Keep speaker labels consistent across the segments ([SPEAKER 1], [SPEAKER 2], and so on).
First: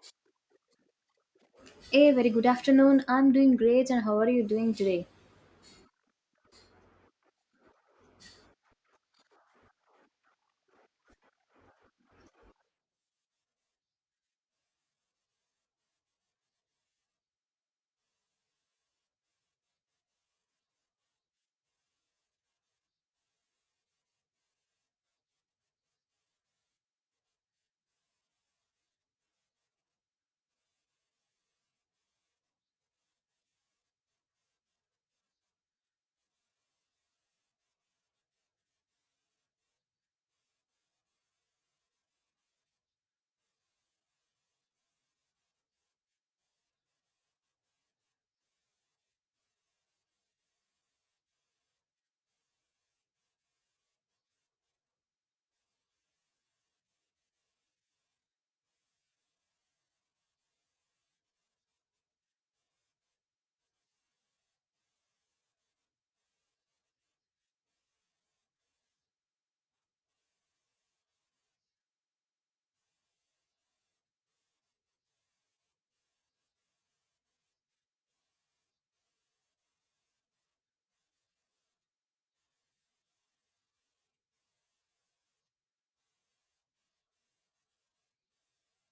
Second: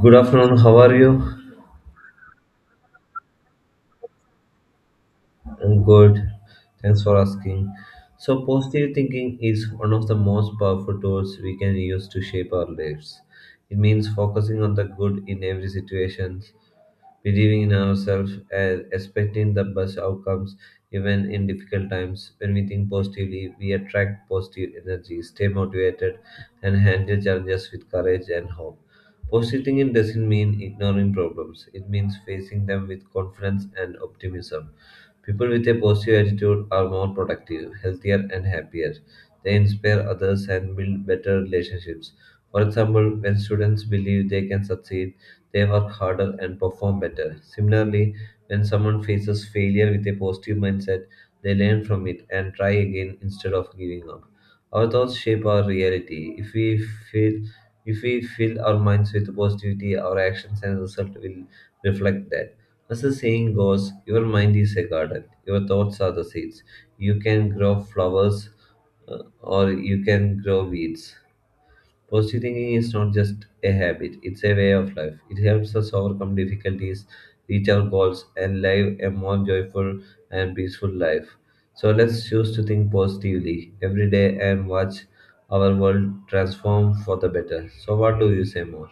[SPEAKER 1] Good afternoon, how are you?
[SPEAKER 2] Hey, very good afternoon. I'm doing great, and how are you doing today?
[SPEAKER 1] I'm good. Thanks for asking. So, positive thinking is one of the most powerful tools we can use to shape our lives. It means focusing on the good in every situation, believing in ourselves, and expecting the best outcomes even in difficult times. When we think positively, we attract positive energy, stay motivated, and handle challenges with courage and hope. Positive thinking doesn't mean ignoring problems, it means facing them with confidence and optimism. People with a positive attitude are more productive, healthier, and happier. They inspire others and build better relationships. For example, when students believe they can succeed, they work harder and perform better. Similarly, when someone faces failure with a positive mindset, they learn from it and try again instead of giving up. Our thoughts shape our reality. Feel if we fill our minds with positivity, our actions and results will reflect that. As the saying goes, your mind is a garden, your thoughts are the seeds. You can grow flowers or you can grow weeds. Positive thinking is not just a habit, it's a way of life. It helps us overcome difficulties, reach our goals, and live a more joyful and peaceful life. So let's choose to think positively every day and watch our world transform for the better. So, what do you say more?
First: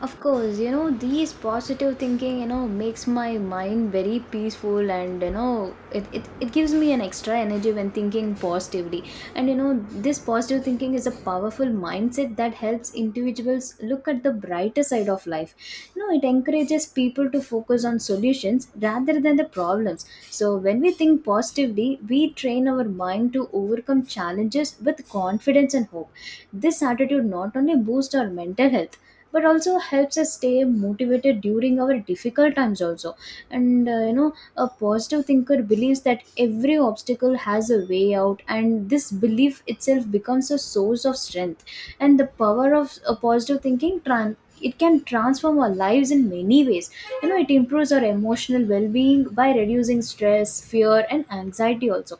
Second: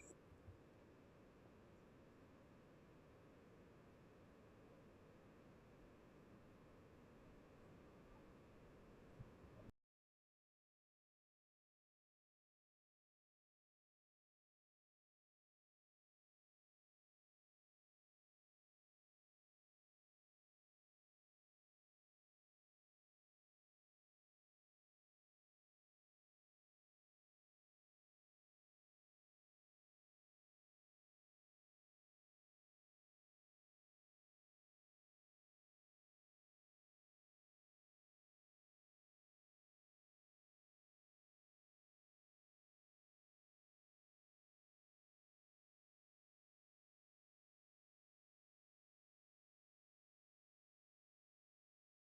[SPEAKER 2] Of course, these positive thinking, makes my mind very peaceful and, it gives me an extra energy when thinking positively. And, this positive thinking is a powerful mindset that helps individuals look at the brighter side of life. It encourages people to focus on solutions rather than the problems. So, when we think positively, we train our mind to overcome challenges with confidence and hope. This attitude not only boosts our mental health but also helps us stay motivated during our difficult times also. And a positive thinker believes that every obstacle has a way out, and this belief itself becomes a source of strength. And the power of a positive it can transform our lives in many ways. It improves our emotional well-being by reducing stress, fear, and anxiety also.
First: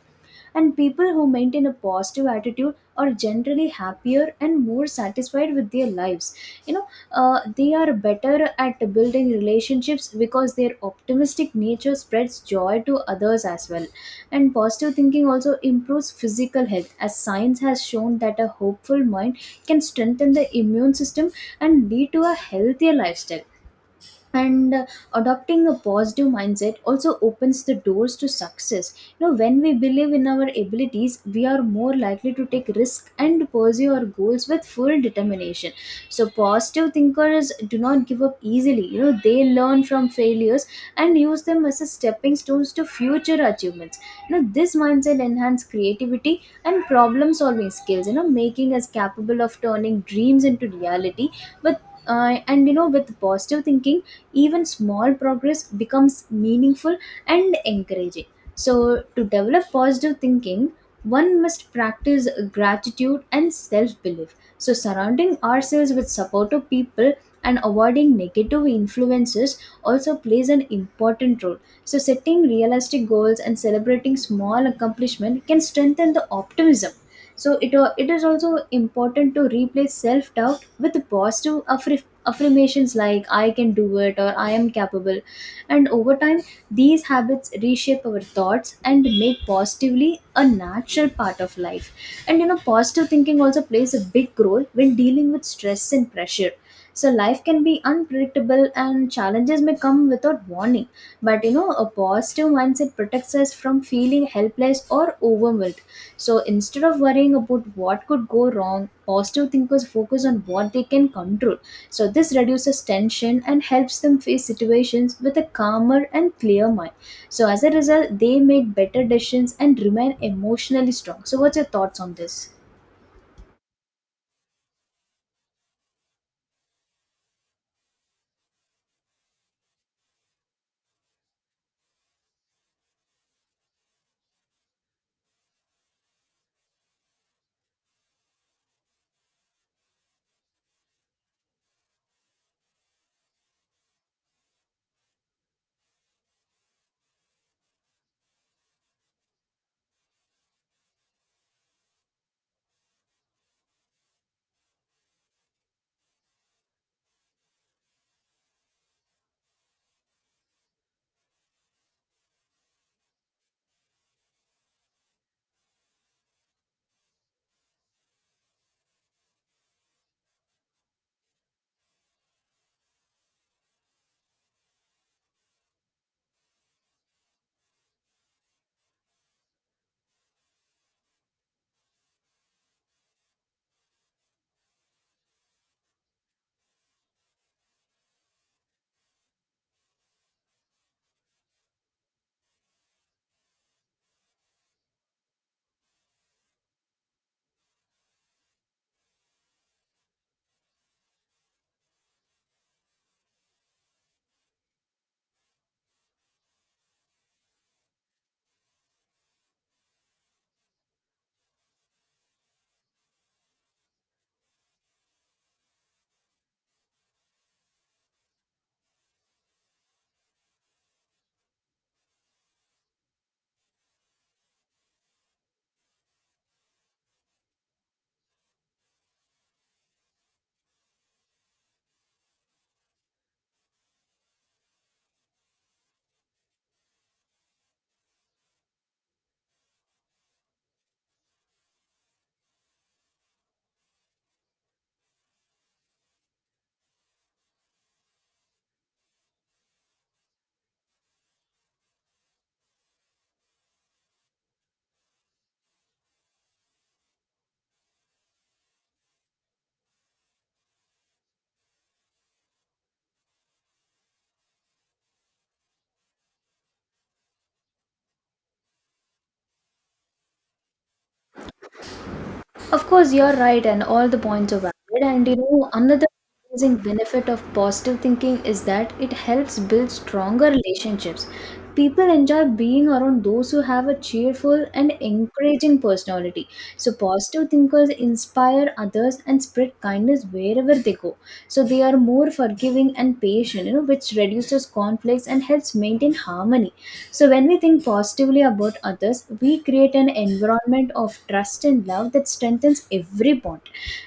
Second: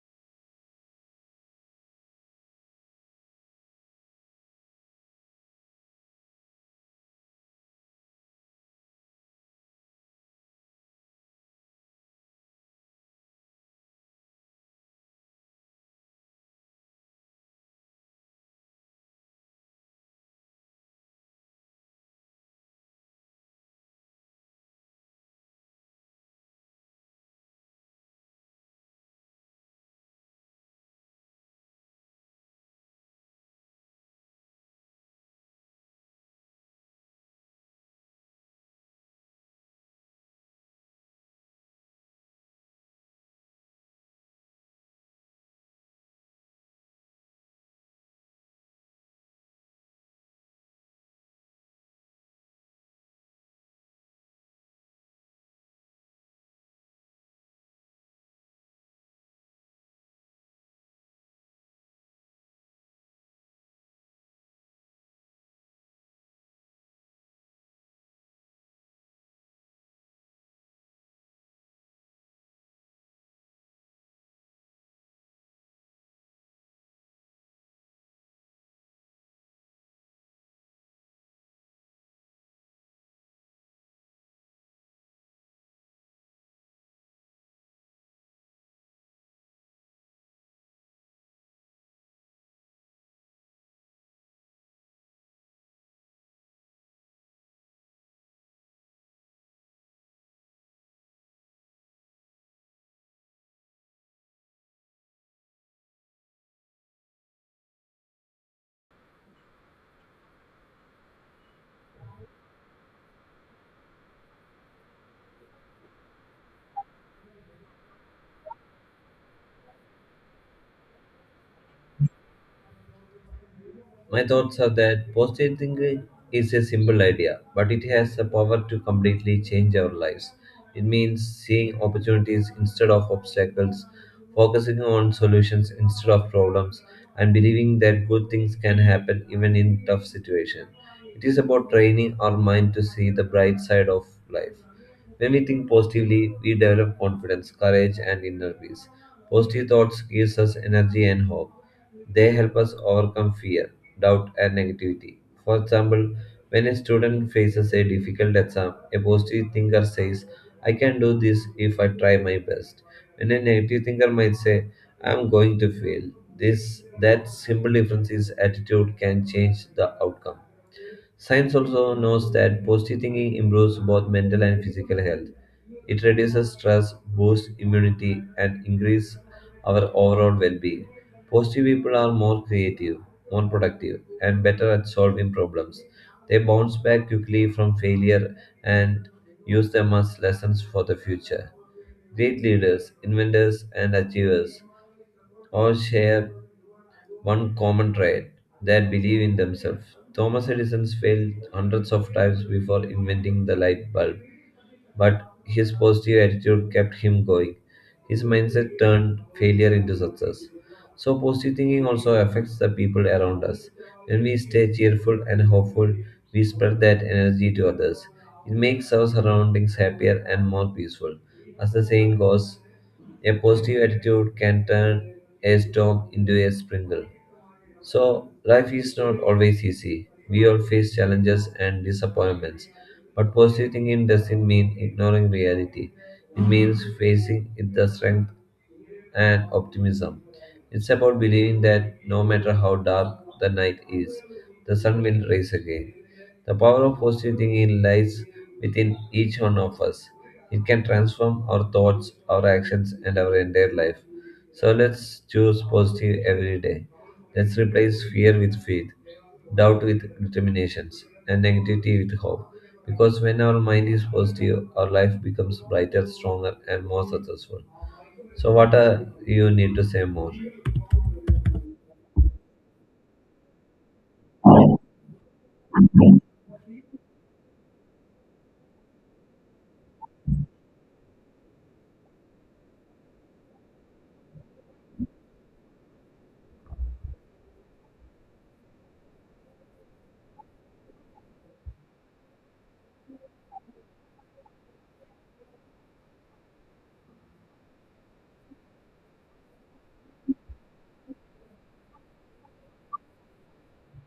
[SPEAKER 2] And people who maintain a positive attitude are generally happier and more satisfied with their lives, you know they are better at building relationships because their optimistic nature spreads joy to others as well. And positive thinking also improves physical health, as science has shown that a hopeful mind can strengthen the immune system and lead to a healthier lifestyle. And adopting a positive mindset also opens the doors to success. When we believe in our abilities, we are more likely to take risk and pursue our goals with full determination. So positive thinkers do not give up easily. They learn from failures and use them as a stepping stones to future achievements. This mindset enhances creativity and problem solving skills, making us capable of turning dreams into reality. With and you know With positive thinking, even small progress becomes meaningful and encouraging. So, to develop positive thinking, one must practice gratitude and self belief. So, surrounding ourselves with supportive people and avoiding negative influences also plays an important role. So, setting realistic goals and celebrating small accomplishments can strengthen the optimism. So it is also important to replace self doubt with positive affirmations like I can do it or I am capable. And over time, these habits reshape our thoughts and make positively a natural part of life. And positive thinking also plays a big role when dealing with stress and pressure. So life can be unpredictable and challenges may come without warning, but a positive mindset protects us from feeling helpless or overwhelmed. So instead of worrying about what could go wrong, positive thinkers focus on what they can control. So this reduces tension and helps them face situations with a calmer and clear mind. So as a result, they make better decisions and remain emotionally strong. So what's your thoughts on this?
[SPEAKER 1] My thoughts are that positive thinking is a simple idea, but it has the power to completely change our lives. It means seeing opportunities instead of obstacles, focusing on solutions instead of problems, and believing that good things can happen even in tough situations. It is about training our mind to see the bright side of life. When we think positively, we develop confidence, courage, and inner peace. Positive thoughts gives us energy and hope. They help us overcome fear, doubt, and negativity. For example, when a student faces a difficult exam, a positive thinker says, "I can do this if I try my best." When a negative thinker might say, "I am going to fail." This that simple difference is attitude can change the outcome. Science also knows that positive thinking improves both mental and physical health. It reduces stress, boosts immunity, and increases our overall well being. Positive people are more creative, more productive, and better at solving problems. They bounce back quickly from failure and use them as lessons for the future. Great leaders, inventors, and achievers all share one common trait: they believe in themselves. Thomas Edison failed hundreds of times before inventing the light bulb, but his positive attitude kept him going. His mindset turned failure into success. So, positive thinking also affects the people around us. When we stay cheerful and hopeful, we spread that energy to others. It makes our surroundings happier and more peaceful. As the saying goes, a positive attitude can turn a storm into a sprinkle. So, life is not always easy. We all face challenges and disappointments. But positive thinking doesn't mean ignoring reality, it means facing it the strength and optimism. It's about believing that no matter how dark the night is, the sun will rise again. The power of positive thinking lies within each one of us. It can transform our thoughts, our actions, and our entire life. So let's choose positive every day. Let's replace fear with faith, doubt with determinations, and negativity with hope. Because when our mind is positive, our life becomes brighter, stronger, and more successful. So what are you need to say more?
[SPEAKER 2] Of course, you're right, and all the points are valid. And another amazing benefit of positive thinking is that it helps build stronger relationships. People enjoy being around those who have a cheerful and encouraging personality. So, positive thinkers inspire others and spread kindness wherever they go. So, they are more forgiving and patient, which reduces conflicts and helps maintain harmony. So, when we think positively about others, we create an environment of trust and love that strengthens every bond.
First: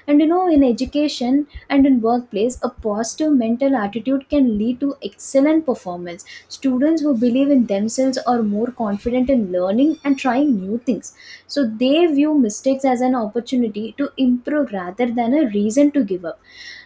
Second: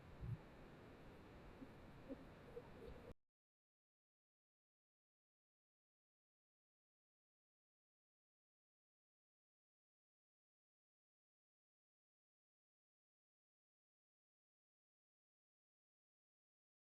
[SPEAKER 2] And in education and in workplace, a positive mental attitude can lead to excellent performance. Students who believe in themselves are more confident in learning and trying new things. So, they view mistakes as an opportunity to improve rather than a reason to give up.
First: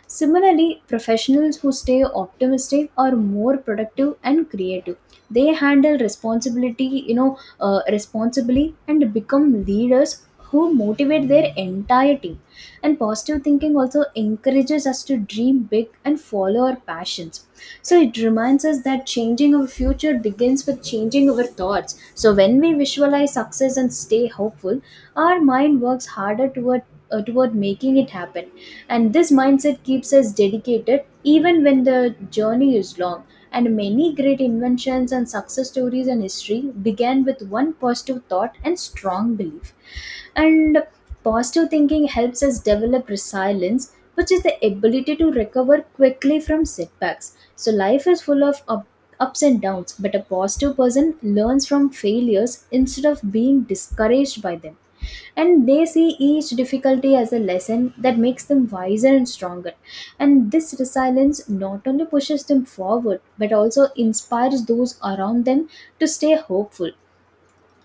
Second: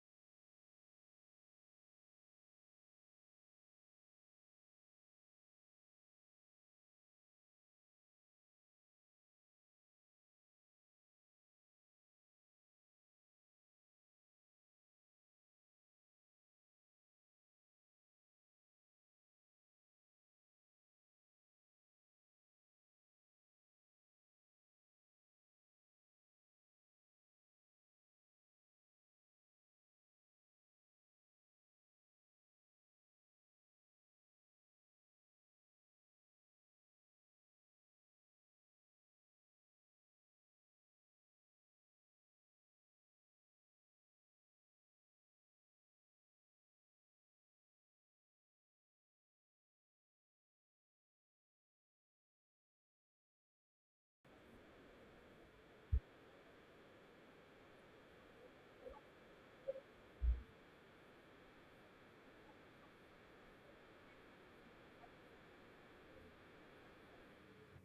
[SPEAKER 2] Similarly, professionals who stay optimistic are more productive and creative. They handle responsibility, responsibly and become leaders who motivate their entire team. And positive thinking also encourages us to dream big and follow our passions. So it reminds us that changing our future begins with changing our thoughts. So when we visualize success and stay hopeful, our mind works harder toward making it happen. And this mindset keeps us dedicated even when the journey is long. And many great inventions and success stories in history began with one positive thought and strong belief. And positive thinking helps us develop resilience, which is the ability to recover quickly from setbacks. So life is full of ups and downs, but a positive person learns from failures instead of being discouraged by them. And they see each difficulty as a lesson that makes them wiser and stronger. And this resilience not only pushes them forward but also inspires those around them to stay hopeful.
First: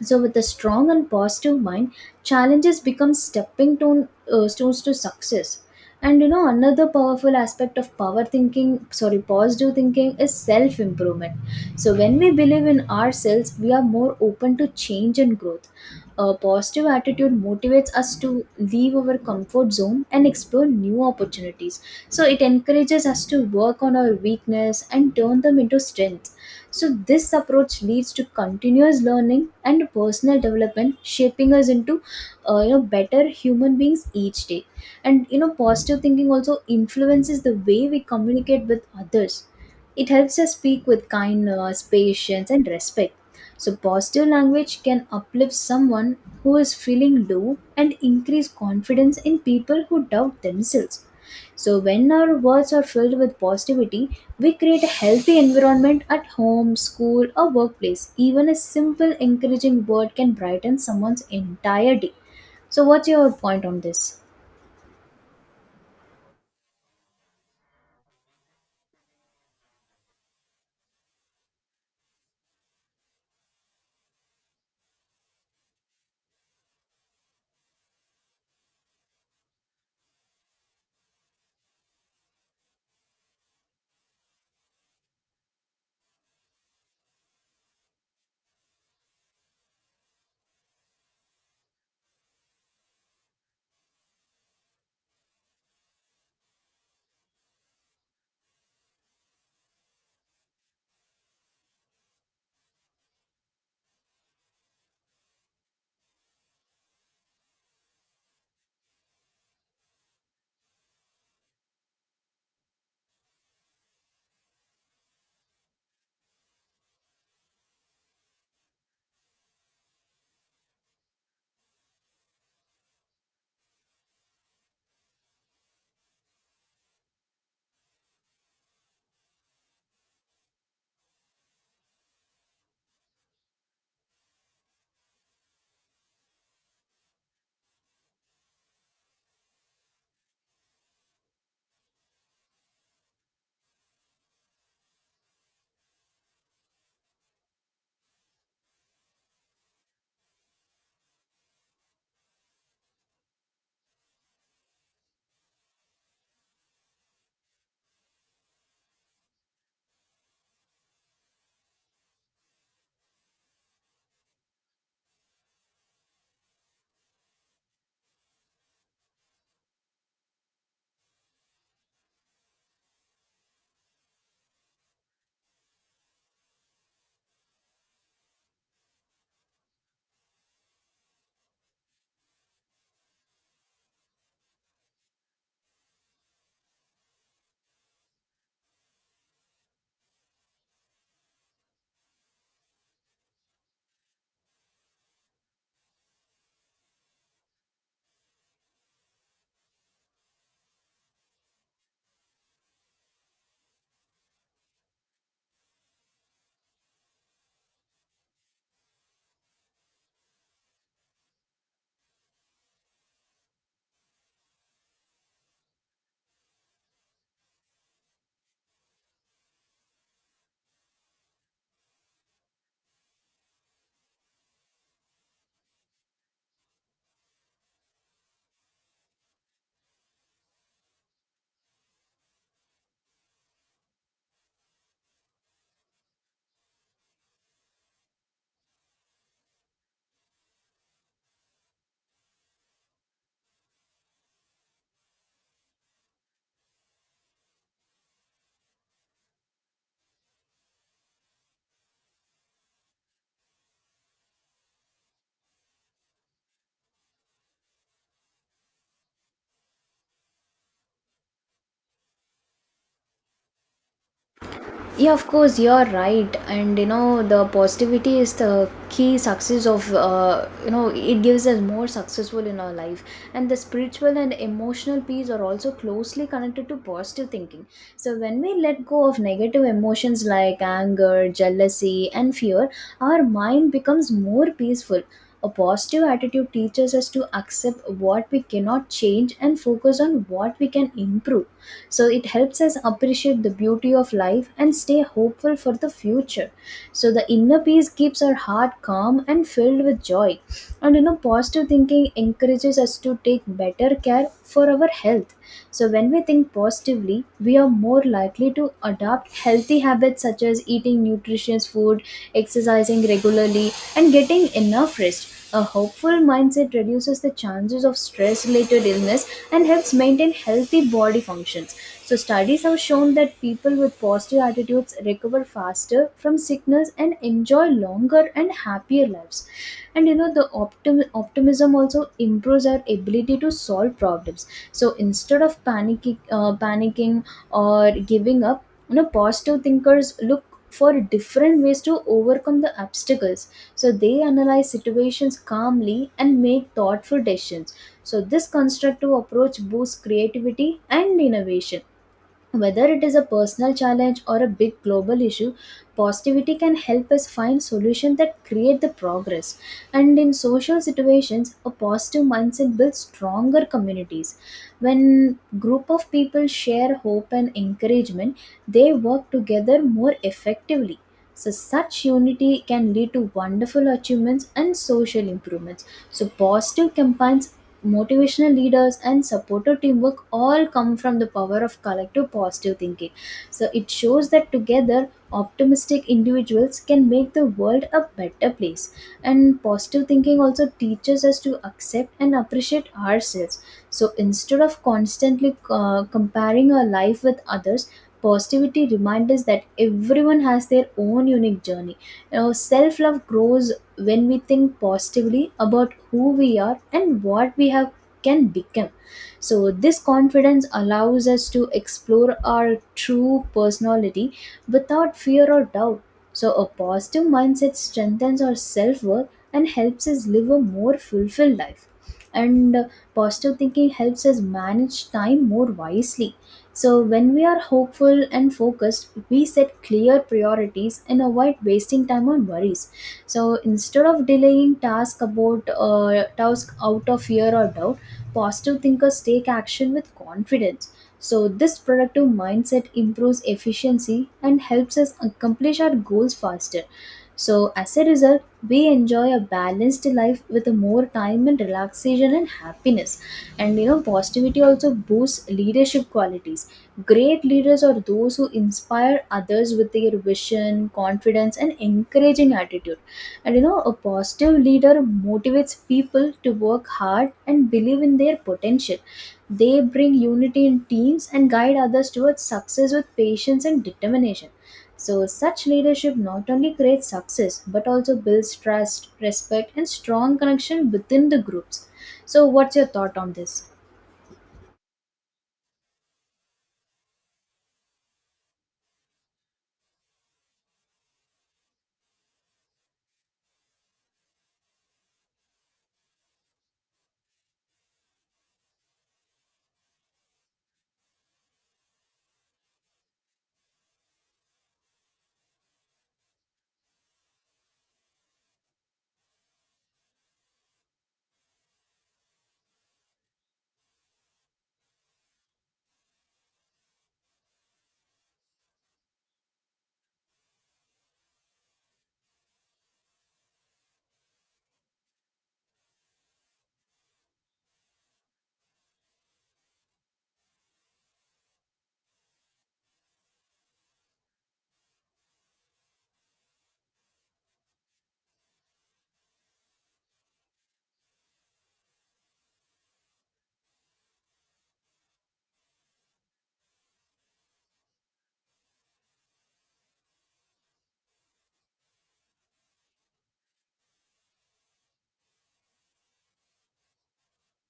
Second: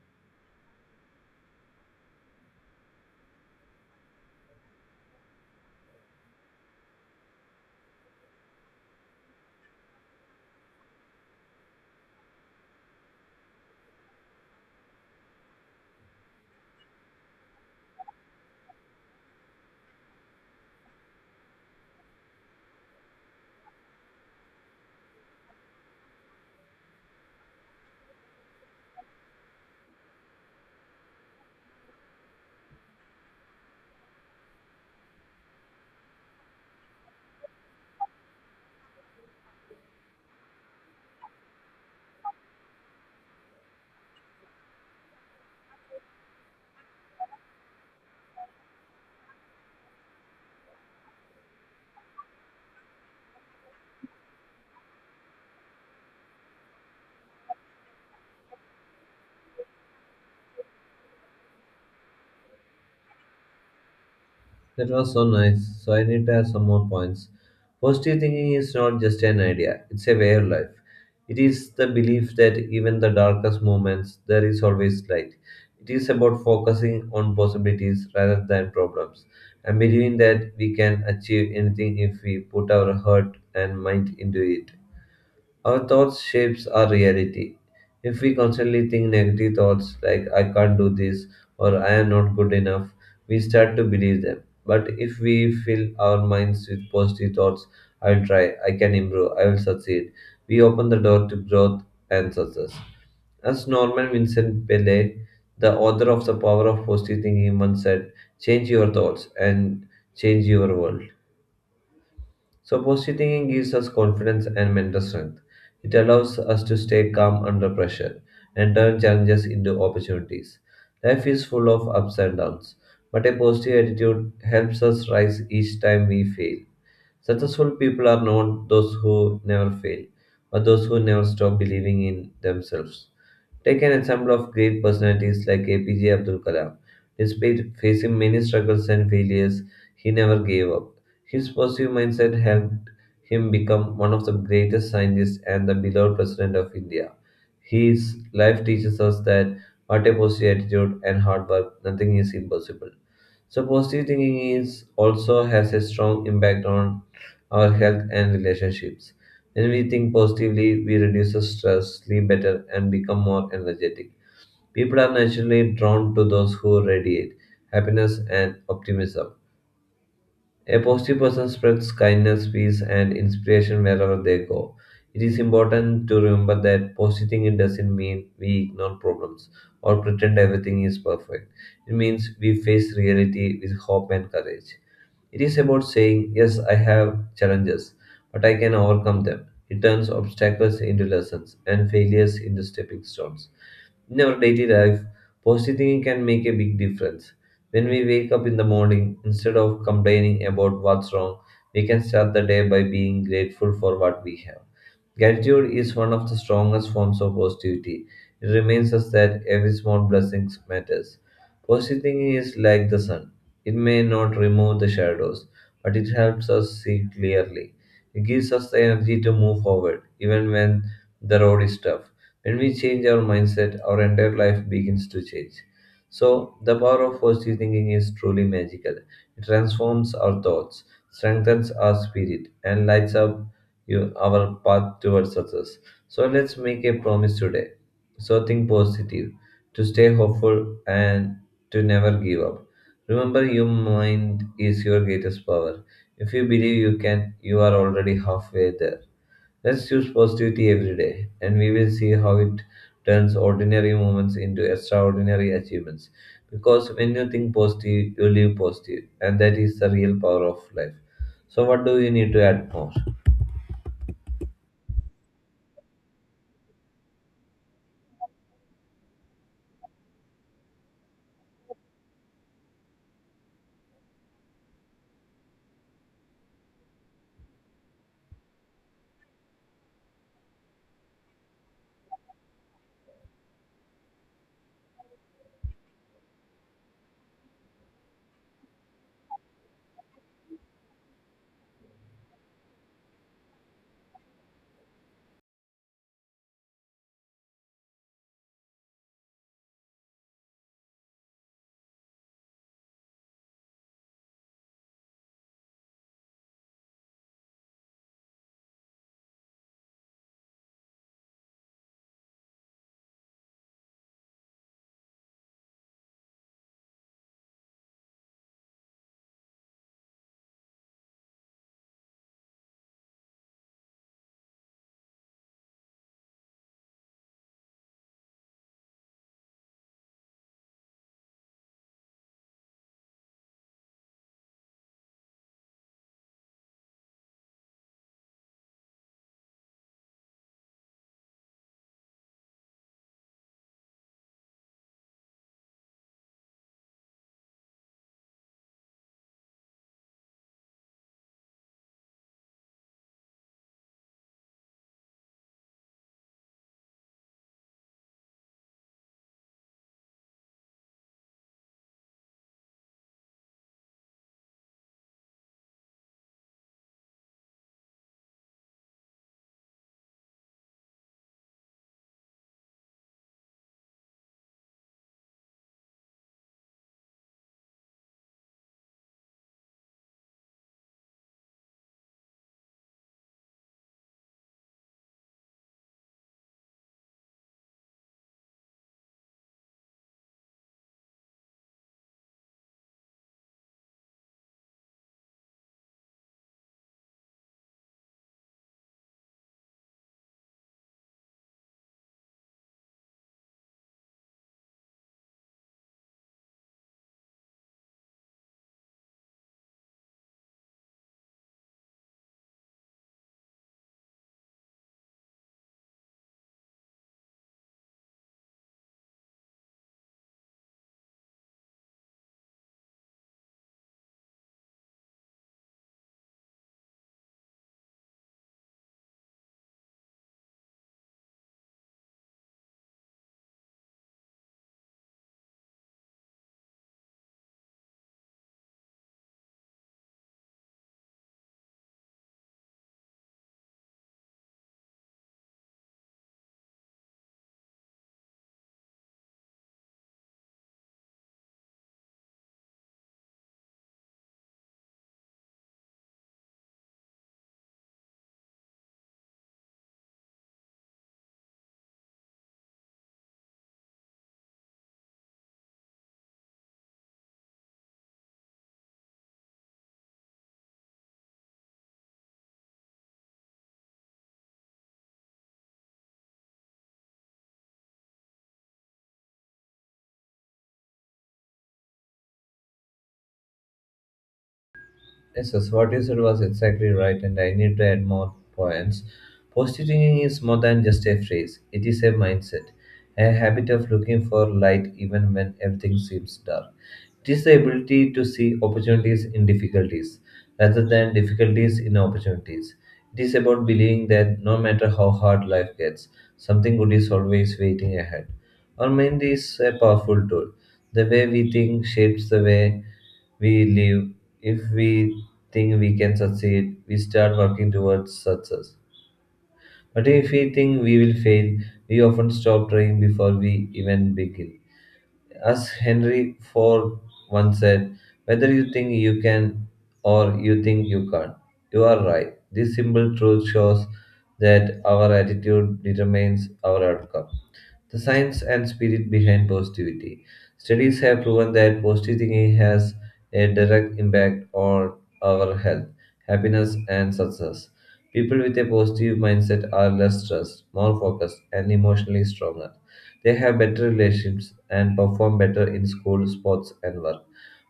[SPEAKER 2] So, with a strong and positive mind, challenges become stones to success. And another powerful aspect of positive thinking is self improvement. So, when we believe in ourselves, we are more open to change and growth. A positive attitude motivates us to leave our comfort zone and explore new opportunities. So, it encourages us to work on our weakness and turn them into strength. So, this approach leads to continuous learning and personal development, shaping us into better human beings each day. And positive thinking also influences the way we communicate with others. It helps us speak with kindness, patience, and respect. So, positive language can uplift someone who is feeling low and increase confidence in people who doubt themselves. So, when our words are filled with positivity, we create a healthy environment at home, school, or workplace. Even a simple encouraging word can brighten someone's entire day. So, what's your point on this?
[SPEAKER 1] That was so nice. So I need to have some more points. Positive thinking is not just an idea, it's a way of life. It is the belief that even the darkest moments there is always light. It is about focusing on possibilities rather than problems and believing that we can achieve anything if we put our heart and mind into it. Our thoughts shapes our reality. If we constantly think negative thoughts like "I can't do this" or "I am not good enough," we start to believe them. But if we fill our minds with positive thoughts, "I'll try, I can improve, I will succeed," we open the door to growth and success. As Norman Vincent Pele, the author of The Power of Positive Thinking, once said, "change your thoughts and change your world." So, positive thinking gives us confidence and mental strength. It allows us to stay calm under pressure and turn challenges into opportunities. Life is full of ups and downs, but a positive attitude helps us rise each time we fail. Successful people are not those who never fail, but those who never stop believing in themselves. Take an example of great personalities like APJ Abdul Kalam. Despite facing many struggles and failures, he never gave up. His positive mindset helped him become one of the greatest scientists and the beloved president of India. His life teaches us that what a positive attitude and hard work, nothing is impossible. So positive thinking is also has a strong impact on our health and relationships. When we think positively, we reduce the stress, sleep better, and become more energetic. People are naturally drawn to those who radiate happiness and optimism. A positive person spreads kindness, peace, and inspiration wherever they go. It is important to remember that positive thinking doesn't mean we ignore problems or pretend everything is perfect. It means we face reality with hope and courage. It is about saying, "Yes, I have challenges, but I can overcome them." It turns obstacles into lessons and failures into stepping stones. In our daily life, positive thinking can make a big difference. When we wake up in the morning, instead of complaining about what's wrong, we can start the day by being grateful for what we have. Gratitude is one of the strongest forms of positivity. It reminds us that every small blessing matters. Positive thinking is like the sun. It may not remove the shadows, but it helps us see clearly. It gives us the energy to move forward, even when the road is tough. When we change our mindset, our entire life begins to change. So, the power of positive thinking is truly magical. It transforms our thoughts, strengthens our spirit, and lights up you, our path towards success. So let's make a promise today. So think positive, to stay hopeful, and to never give up. Remember, your mind is your greatest power. If you believe you can, you are already halfway there. Let's use positivity every day, and we will see how it turns ordinary moments into extraordinary achievements. Because when you think positive, you live positive, and that is the real power of life. So, what do you need to add more?
[SPEAKER 2] Yeah, of course, you're right. And the positivity is the key success of, it gives us more successful in our life. And the spiritual and emotional peace are also closely connected to positive thinking. So, when we let go of negative emotions like anger, jealousy, and fear, our mind becomes more peaceful. A positive attitude teaches us to accept what we cannot change and focus on what we can improve. So it helps us appreciate the beauty of life and stay hopeful for the future. So the inner peace keeps our heart calm and filled with joy. And positive thinking encourages us to take better care for our health. So when we think positively, we are more likely to adopt healthy habits such as eating nutritious food, exercising regularly, and getting enough rest. A hopeful mindset reduces the chances of stress related illness and helps maintain healthy body function. So, studies have shown that people with positive attitudes recover faster from sickness and enjoy longer and happier lives. And optimism also improves our ability to solve problems. So, instead of panicking or giving up, positive thinkers look for different ways to overcome the obstacles. So, they analyze situations calmly and make thoughtful decisions. So, this constructive approach boosts creativity and innovation. Whether it is a personal challenge or a big global issue, positivity can help us find solutions that create the progress. And in social situations, a positive mindset builds stronger communities. When group of people share hope and encouragement, they work together more effectively. So such unity can lead to wonderful achievements and social improvements. So positive campaigns, motivational leaders, and supporter teamwork all come from the power of collective positive thinking. So it shows that together optimistic individuals can make the world a better place. And positive thinking also teaches us to accept and appreciate ourselves. So instead of constantly comparing our life with others, positivity reminds us that everyone has their own unique journey. Self love grows when we think positively about who we are and what we have can become. So this confidence allows us to explore our true personality without fear or doubt. So a positive mindset strengthens our self-worth and helps us live a more fulfilled life. And positive thinking helps us manage time more wisely. So, when we are hopeful and focused, we set clear priorities and avoid wasting time on worries. So, instead of delaying task out of fear or doubt, positive thinkers take action with confidence. So, this productive mindset improves efficiency and helps us accomplish our goals faster. So, as a result, we enjoy a balanced life with more time and relaxation and happiness. And positivity also boosts leadership qualities. Great leaders are those who inspire others with their vision, confidence, and encouraging attitude. And a positive leader motivates people to work hard and believe in their potential. They bring unity in teams and guide others towards success with patience and determination. So, such leadership not only creates success but also builds trust, respect, and strong connection within the groups. So, what's your thought on this?
[SPEAKER 1] Yes, yes, what you said was exactly right, and I need to add more points. Positivity is more than just a phrase, it is a mindset, a habit of looking for light even when everything seems dark. It is the ability to see opportunities in difficulties rather than difficulties in opportunities. It is about believing that no matter how hard life gets, something good is always waiting ahead. Our mind is a powerful tool. The way we think shapes the way we live. If we think we can succeed, we start working towards success. But if we think we will fail, we often stop trying before we even begin. As Henry Ford once said, "whether you think you can or you think you can't, you are right." This simple truth shows that our attitude determines our outcome. The science and spirit behind positivity. Studies have proven that positive thinking has a direct impact on our health, happiness, and success. People with a positive mindset are less stressed, more focused, and emotionally stronger. They have better relationships and perform better in school, sports, and work.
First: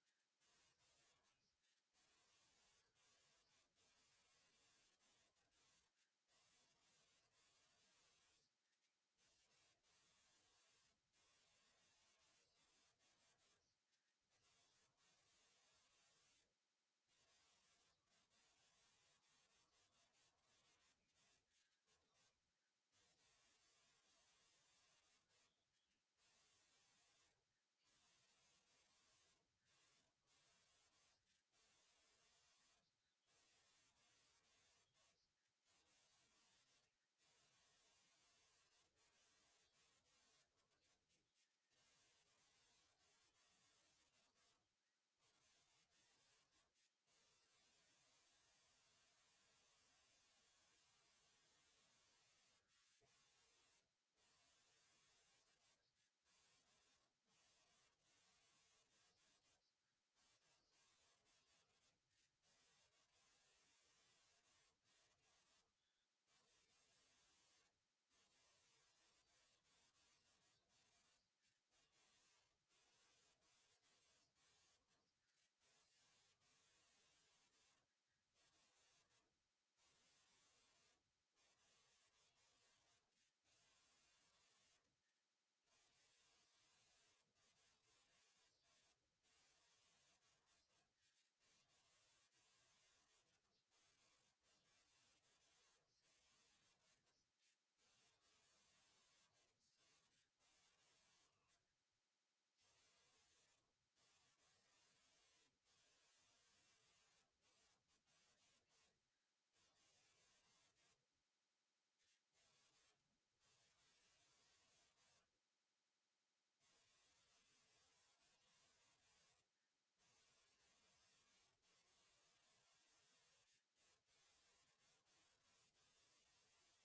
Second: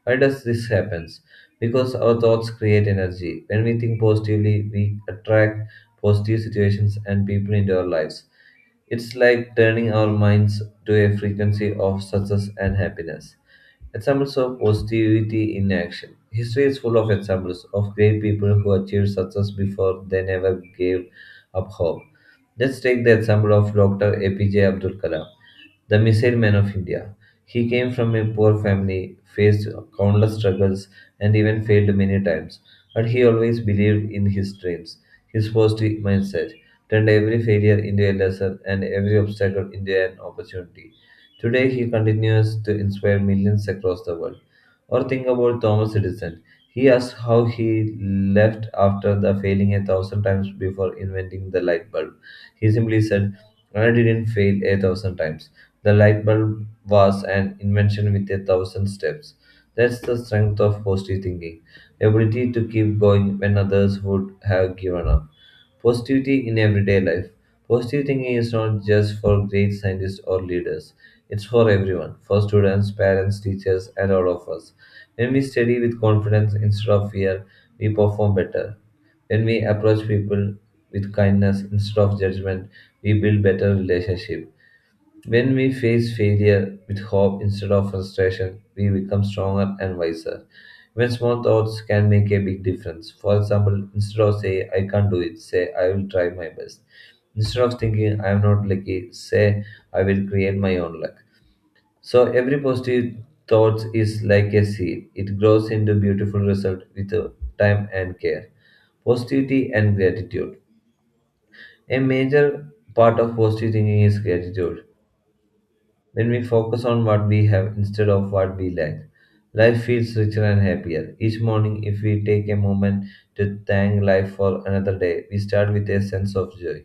[SPEAKER 1] Why does this happen? Because our thoughts create energy. When we think positively, we attract positive situations and people into our lives. It's like turning our minds to a frequency of success and happiness. Examples of positivity in action. History is full of examples of great people who achieved success before they never gave up hope. Let's take the example of Dr. APJ Abdul Kalam, the Missile Man of India. He came from a poor family, faced countless struggles, and even failed many times. But he always believed in his dreams. His positive mindset turned every failure into a lesson and every obstacle into an opportunity. Today, he continues to inspire millions across the world. Or think about Thomas Edison. He asked how he left after the failing a thousand times before inventing the light bulb. He simply said, "I didn't fail a thousand times. The light bulb was an invention with a thousand steps." That's the strength of positive thinking, the ability to keep going when others would have given up. Positivity in everyday life. Positive thinking is not just for great scientists or leaders. It's for everyone, for students, parents, teachers, and all of us. When we study with confidence instead of fear, we perform better. When we approach people with kindness instead of judgment, we build better relationship. When we face failure with hope instead of frustration, we become stronger and wiser. Even small thoughts can make a big difference. For example, instead of say I can't do it, say I will try my best. Instead of thinking I am not lucky, say I will create my own luck. So every positive thought is like a seed. It grows into beautiful result with time and care. Positivity and gratitude. A major part of positive thinking is gratitude. When we focus on what we have instead of what we lack, life feels richer and happier. Each morning, if we take a moment to thank life for another day, we start with a sense of joy.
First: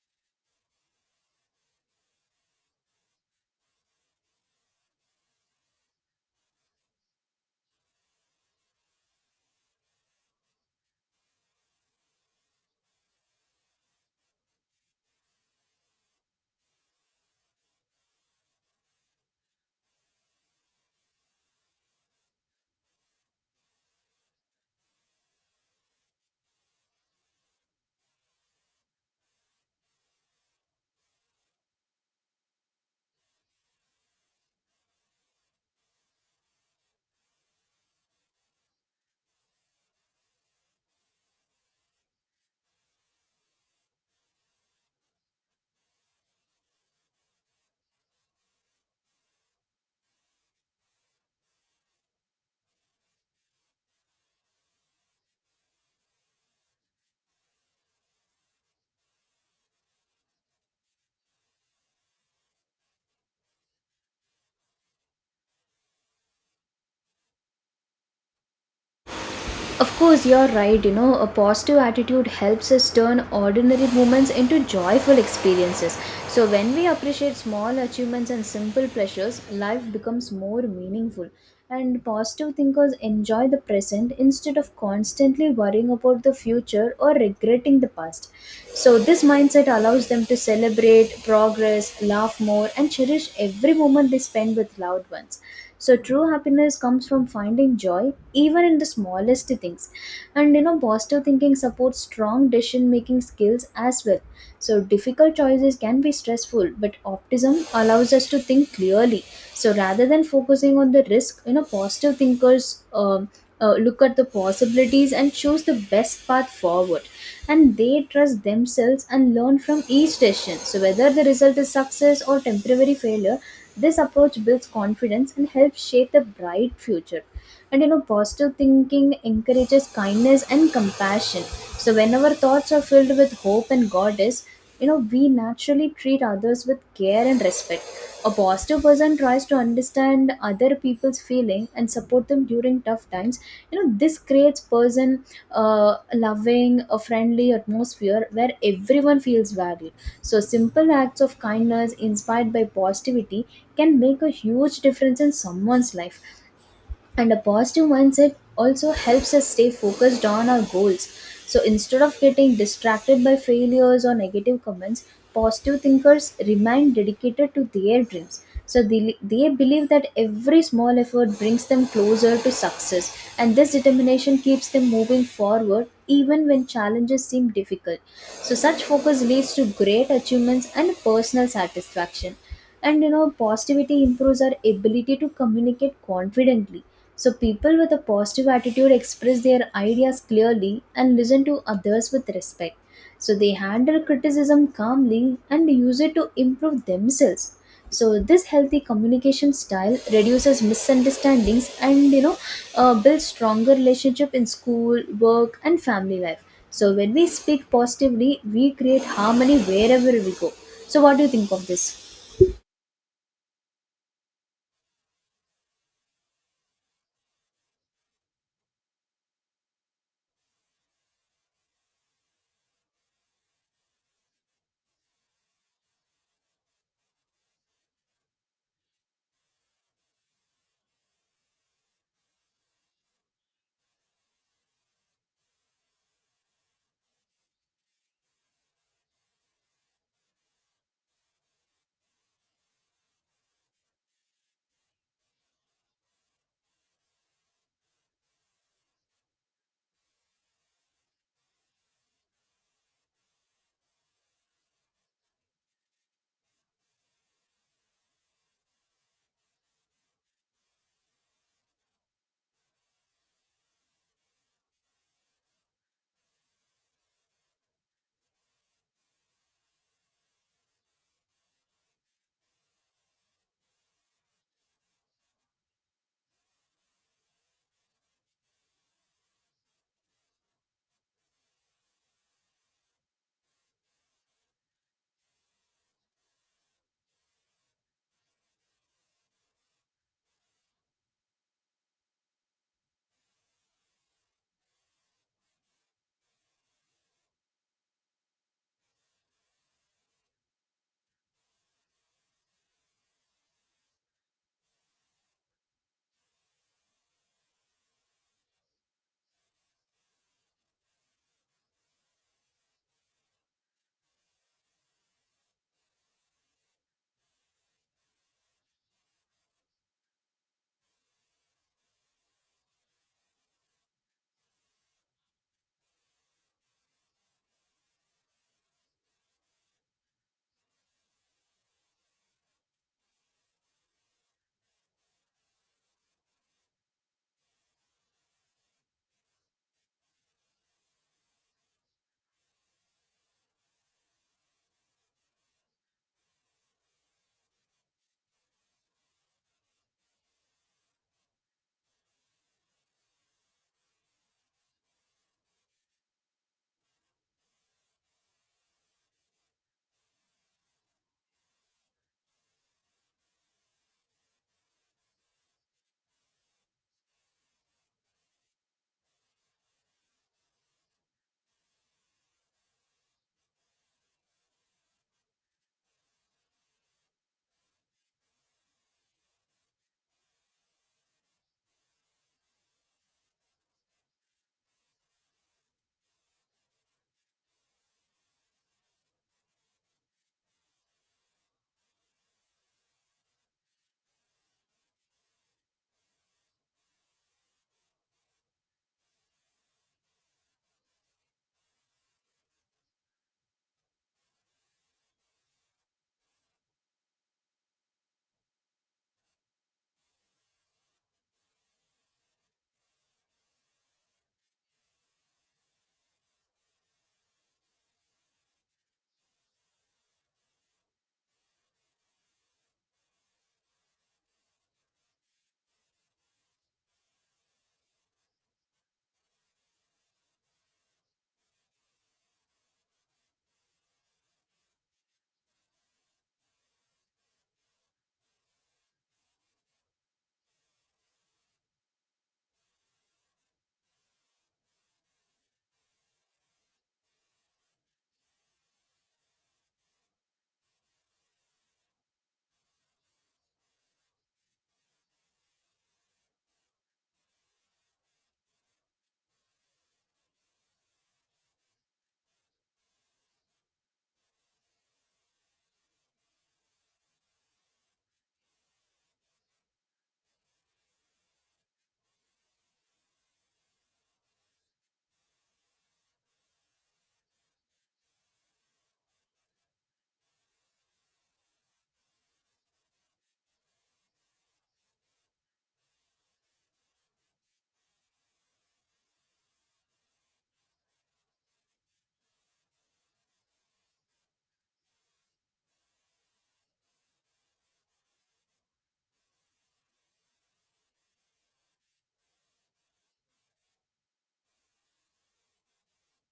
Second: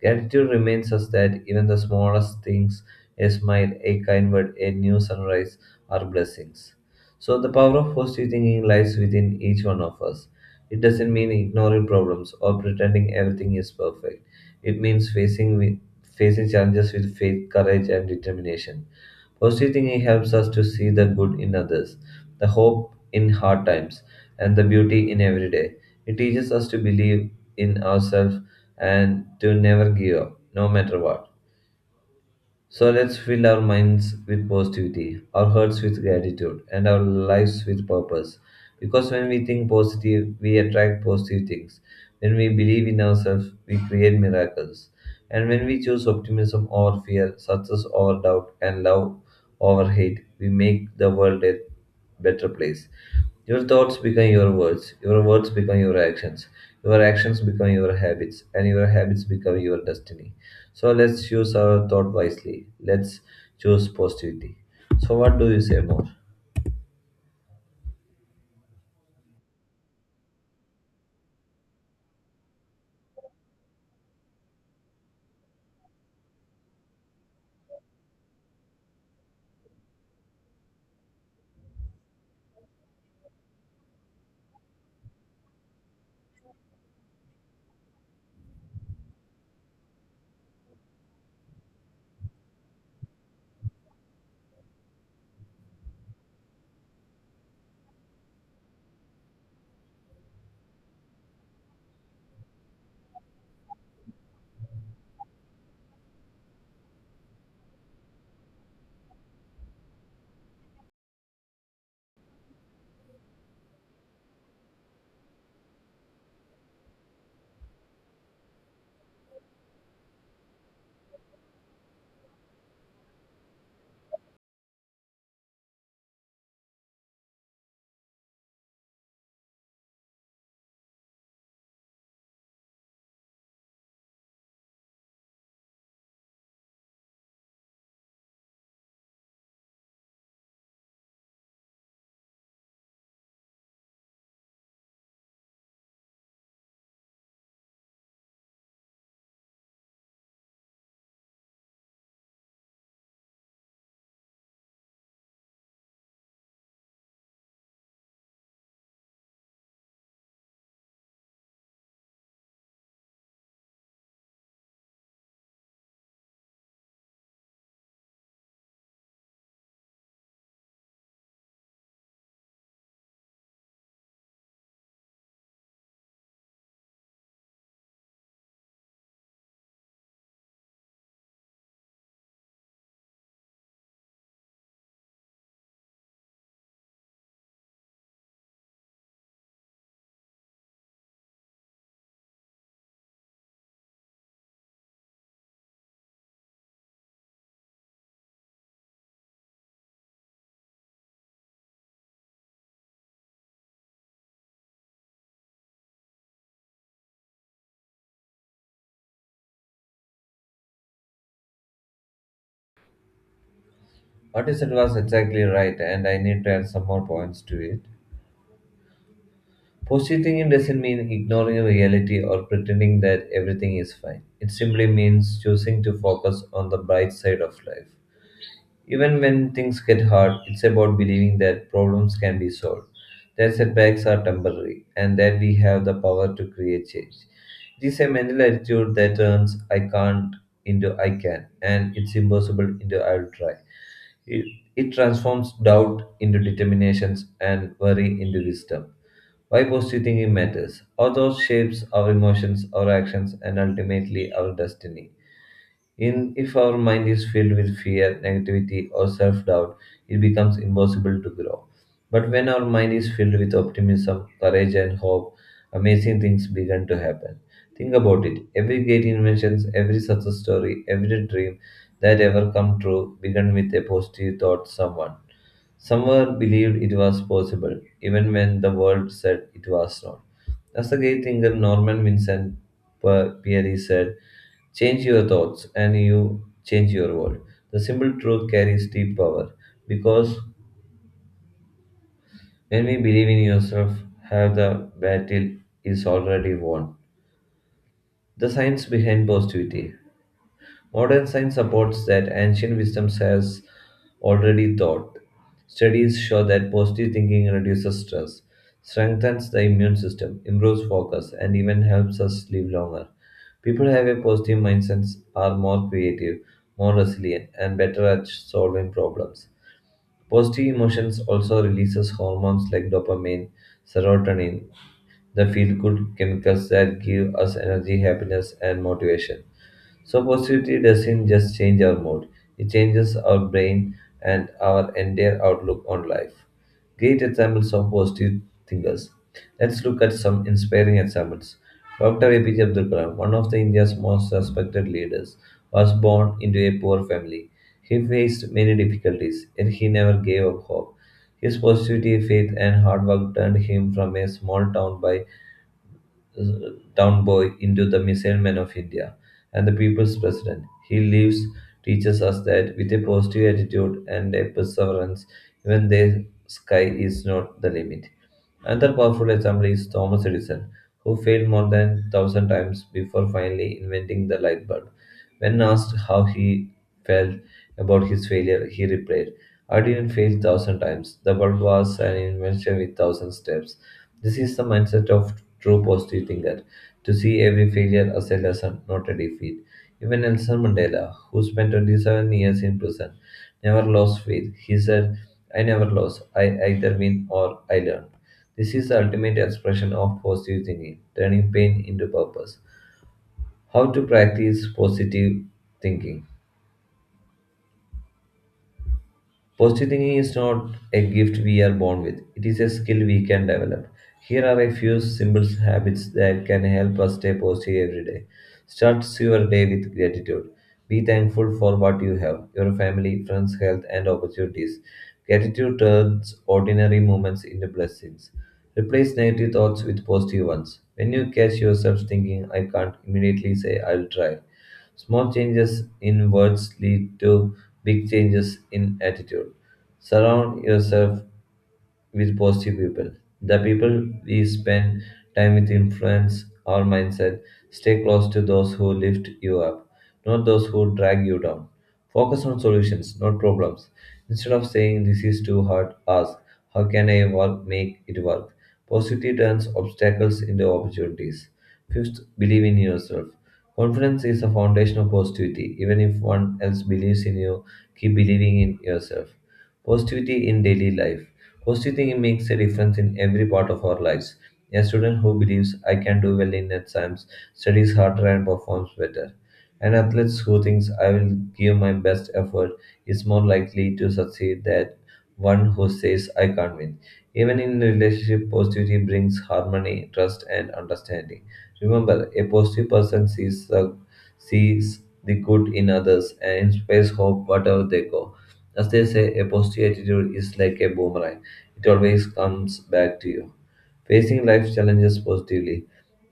[SPEAKER 1] Gratitude reminds us that even the smallest things, a smile, a kind word, a new sunrise, are blessings. So, the power of positive thinking lies within each one of us. It doesn't mean ignoring problems or pretending everything is perfect. It means facing challenges with faith, courage, and determination. Positive thinking helps us to see the good in others, the hope in hard times, and the beauty in every day. It teaches us to believe in ourselves and to never give up, no matter what. So let's fill our minds with positivity, our hearts with gratitude, and our lives with purpose. Because when we think positive, we attract positive things. When we believe in ourselves, we create miracles. And when we choose optimism over fear, success over doubt, and love over hate, we make the world a better place. Your thoughts become your words become your actions become your habits, and your habits become your destiny. So let's use our thought wisely. Let's choose positivity. So what do you say more?
[SPEAKER 2] Of course, you're right. A positive attitude helps us turn ordinary moments into joyful experiences. So, when we appreciate small achievements and simple pleasures, life becomes more meaningful. And positive thinkers enjoy the present instead of constantly worrying about the future or regretting the past. So, this mindset allows them to celebrate progress, laugh more, and cherish every moment they spend with loved ones. So true happiness comes from finding joy even in the smallest things. And positive thinking supports strong decision making skills as well. So difficult choices can be stressful, but optimism allows us to think clearly. So rather than focusing on the risk, positive thinkers look at the possibilities and choose the best path forward. And they trust themselves and learn from each decision. So whether the result is success or temporary failure, this approach builds confidence and helps shape the bright future. And positive thinking encourages kindness and compassion. So whenever thoughts are filled with hope and god is, we naturally treat others with care and respect. A positive person tries to understand other people's feeling and support them during tough times. This creates person uh, loving a friendly atmosphere where everyone feels valued. So simple acts of kindness inspired by positivity can make a huge difference in someone's life. And a positive mindset also helps us stay focused on our goals. So instead of getting distracted by failures or negative comments, positive thinkers remain dedicated to their dreams. So they believe that every small effort brings them closer to success, and this determination keeps them moving forward even when challenges seem difficult. So, such focus leads to great achievements and personal satisfaction. And positivity improves our ability to communicate confidently. So people with a positive attitude express their ideas clearly and listen to others with respect. So they handle criticism calmly and use it to improve themselves. So this healthy communication style reduces misunderstandings and, builds stronger relationship in school, work, and family life. So when we speak positively, we create harmony wherever we go. So what do you think of this?
[SPEAKER 1] What you said was exactly right, and I need to add some more points to it. Positive thinking doesn't mean ignoring reality or pretending that everything is fine. It simply means choosing to focus on the bright side of life. Even when things get hard, it's about believing that problems can be solved, that setbacks are temporary, and that we have the power to create change. It is a mental attitude that turns I can't into I can, and it's impossible into I'll try. It, it transforms doubt into determinations and worry into wisdom. Why positive thinking matters. Our thought shapes our emotions, our actions, and ultimately our destiny. In if our mind is filled with fear, negativity, or self-doubt, it becomes impossible to grow. But when our mind is filled with optimism, courage, and hope, amazing things begin to happen. Think about it. Every great invention, every success story, every dream that ever come true began with a positive thought someone. Someone believed it was possible, even when the world said it was not. As the great thinker Norman Vincent Peary said, change your thoughts and you change your world. The simple truth carries deep power because when we believe in yourself, have the battle is already won. The science behind positivity. Modern science supports that ancient wisdom has already thought. Studies show that positive thinking reduces stress, strengthens the immune system, improves focus, and even helps us live longer. People who have a positive mindset are more creative, more resilient, and better at solving problems. Positive emotions also releases hormones like dopamine, serotonin, the feel good chemicals that give us energy, happiness, and motivation. So, positivity doesn't just change our mood, it changes our brain and our entire outlook on life. Great examples of positive thinkers. Let's look at some inspiring examples. Dr. APJ Abdul Kalam, one of the India's most respected leaders, was born into a poor family. He faced many difficulties, yet he never gave up hope. His positivity, faith, and hard work turned him from a small town boy into the missile man of India and the people's president. He lives teaches us that with a positive attitude and a perseverance, even the sky is not the limit. Another powerful example is Thomas Edison, who failed more than 1000 times before finally inventing the light bulb. When asked how he felt about his failure, he replied, I didn't fail thousand times. The bulb was an invention with thousand steps. This is the mindset of true positive thinker to see every failure as a lesson, not a defeat. Even Nelson Mandela, who spent 27 years in prison, never lost faith. He said, I never lose. I either win or I learn. This is the ultimate expression of positive thinking, turning pain into purpose. How to practice positive thinking. Positive thinking is not a gift we are born with, it is a skill we can develop. Here are a few simple habits that can help us stay positive every day. Start your day with gratitude. Be thankful for what you have, your family, friends, health, and opportunities. Gratitude turns ordinary moments into blessings. Replace negative thoughts with positive ones. When you catch yourself thinking, I can't immediately say, I'll try. Small changes in words lead to big changes in attitude. Surround yourself with positive people. The people we spend time with influence our mindset. Stay close to those who lift you up, not those who drag you down. Focus on solutions, not problems. Instead of saying this is too hard, ask how can make it work? Positivity turns obstacles into opportunities. Fifth, believe in yourself. Confidence is the foundation of positivity. Even if one else believes in you, keep believing in yourself. Positivity in daily life. Positive thinking makes a difference in every part of our lives. A student who believes I can do well in exams studies harder and performs better. An athlete who thinks I will give my best effort is more likely to succeed than one who says I can't win. Even in relationship, positivity brings harmony, trust, and understanding. Remember, a positive person sees the good in others and inspires hope wherever they go. As they say, a positive attitude is like a boomerang it always comes back to you. Facing life's challenges positively.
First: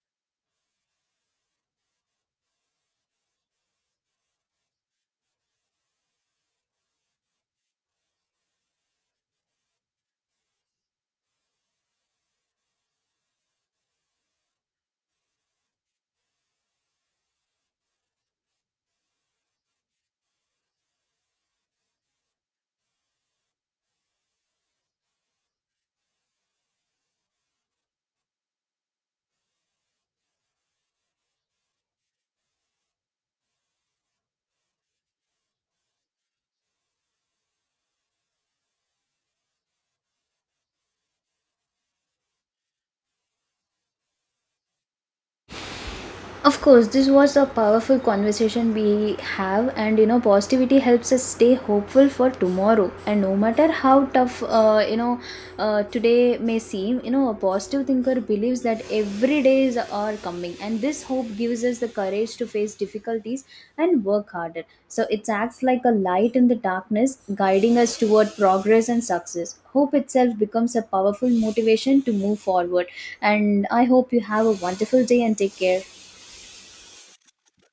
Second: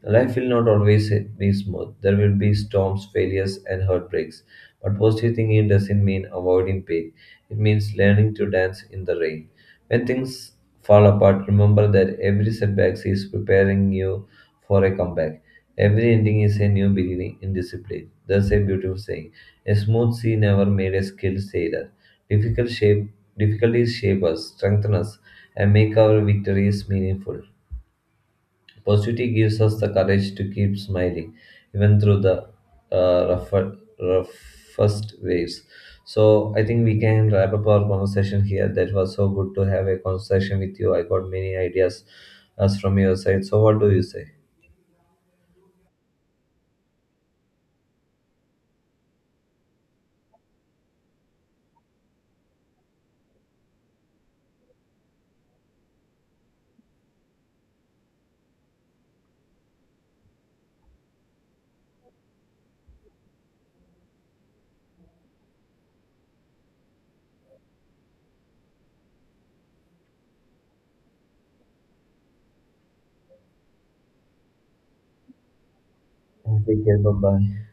[SPEAKER 1] Life will not always be smooth. There will be storms, failures, and heartbreaks. But positive thinking doesn't mean avoiding pain. It means learning to dance in the rain. When things fall apart, remember that every setback is preparing you for a comeback. Every ending is a new beginning in discipline. There's a beautiful saying. A smooth sea never made a skilled sailor. Difficult shape, difficulties shape us, strengthen us, and make our victories meaningful. Positivity gives us the courage to keep smiling, even through the uh, rougher, roughest waves. So I think we can wrap up our conversation here. That was so good to have a conversation with you. I got many ideas as from your side. So what do you say?
[SPEAKER 2] Of course, this was a powerful conversation we have, and positivity helps us stay hopeful for tomorrow. And no matter how today may seem, a positive thinker believes that every days are coming, and this hope gives us the courage to face difficulties and work harder. So it acts like a light in the darkness, guiding us toward progress and success. Hope itself becomes a powerful motivation to move forward. And I hope you have a wonderful day and take care.
[SPEAKER 1] Take care. Bye bye.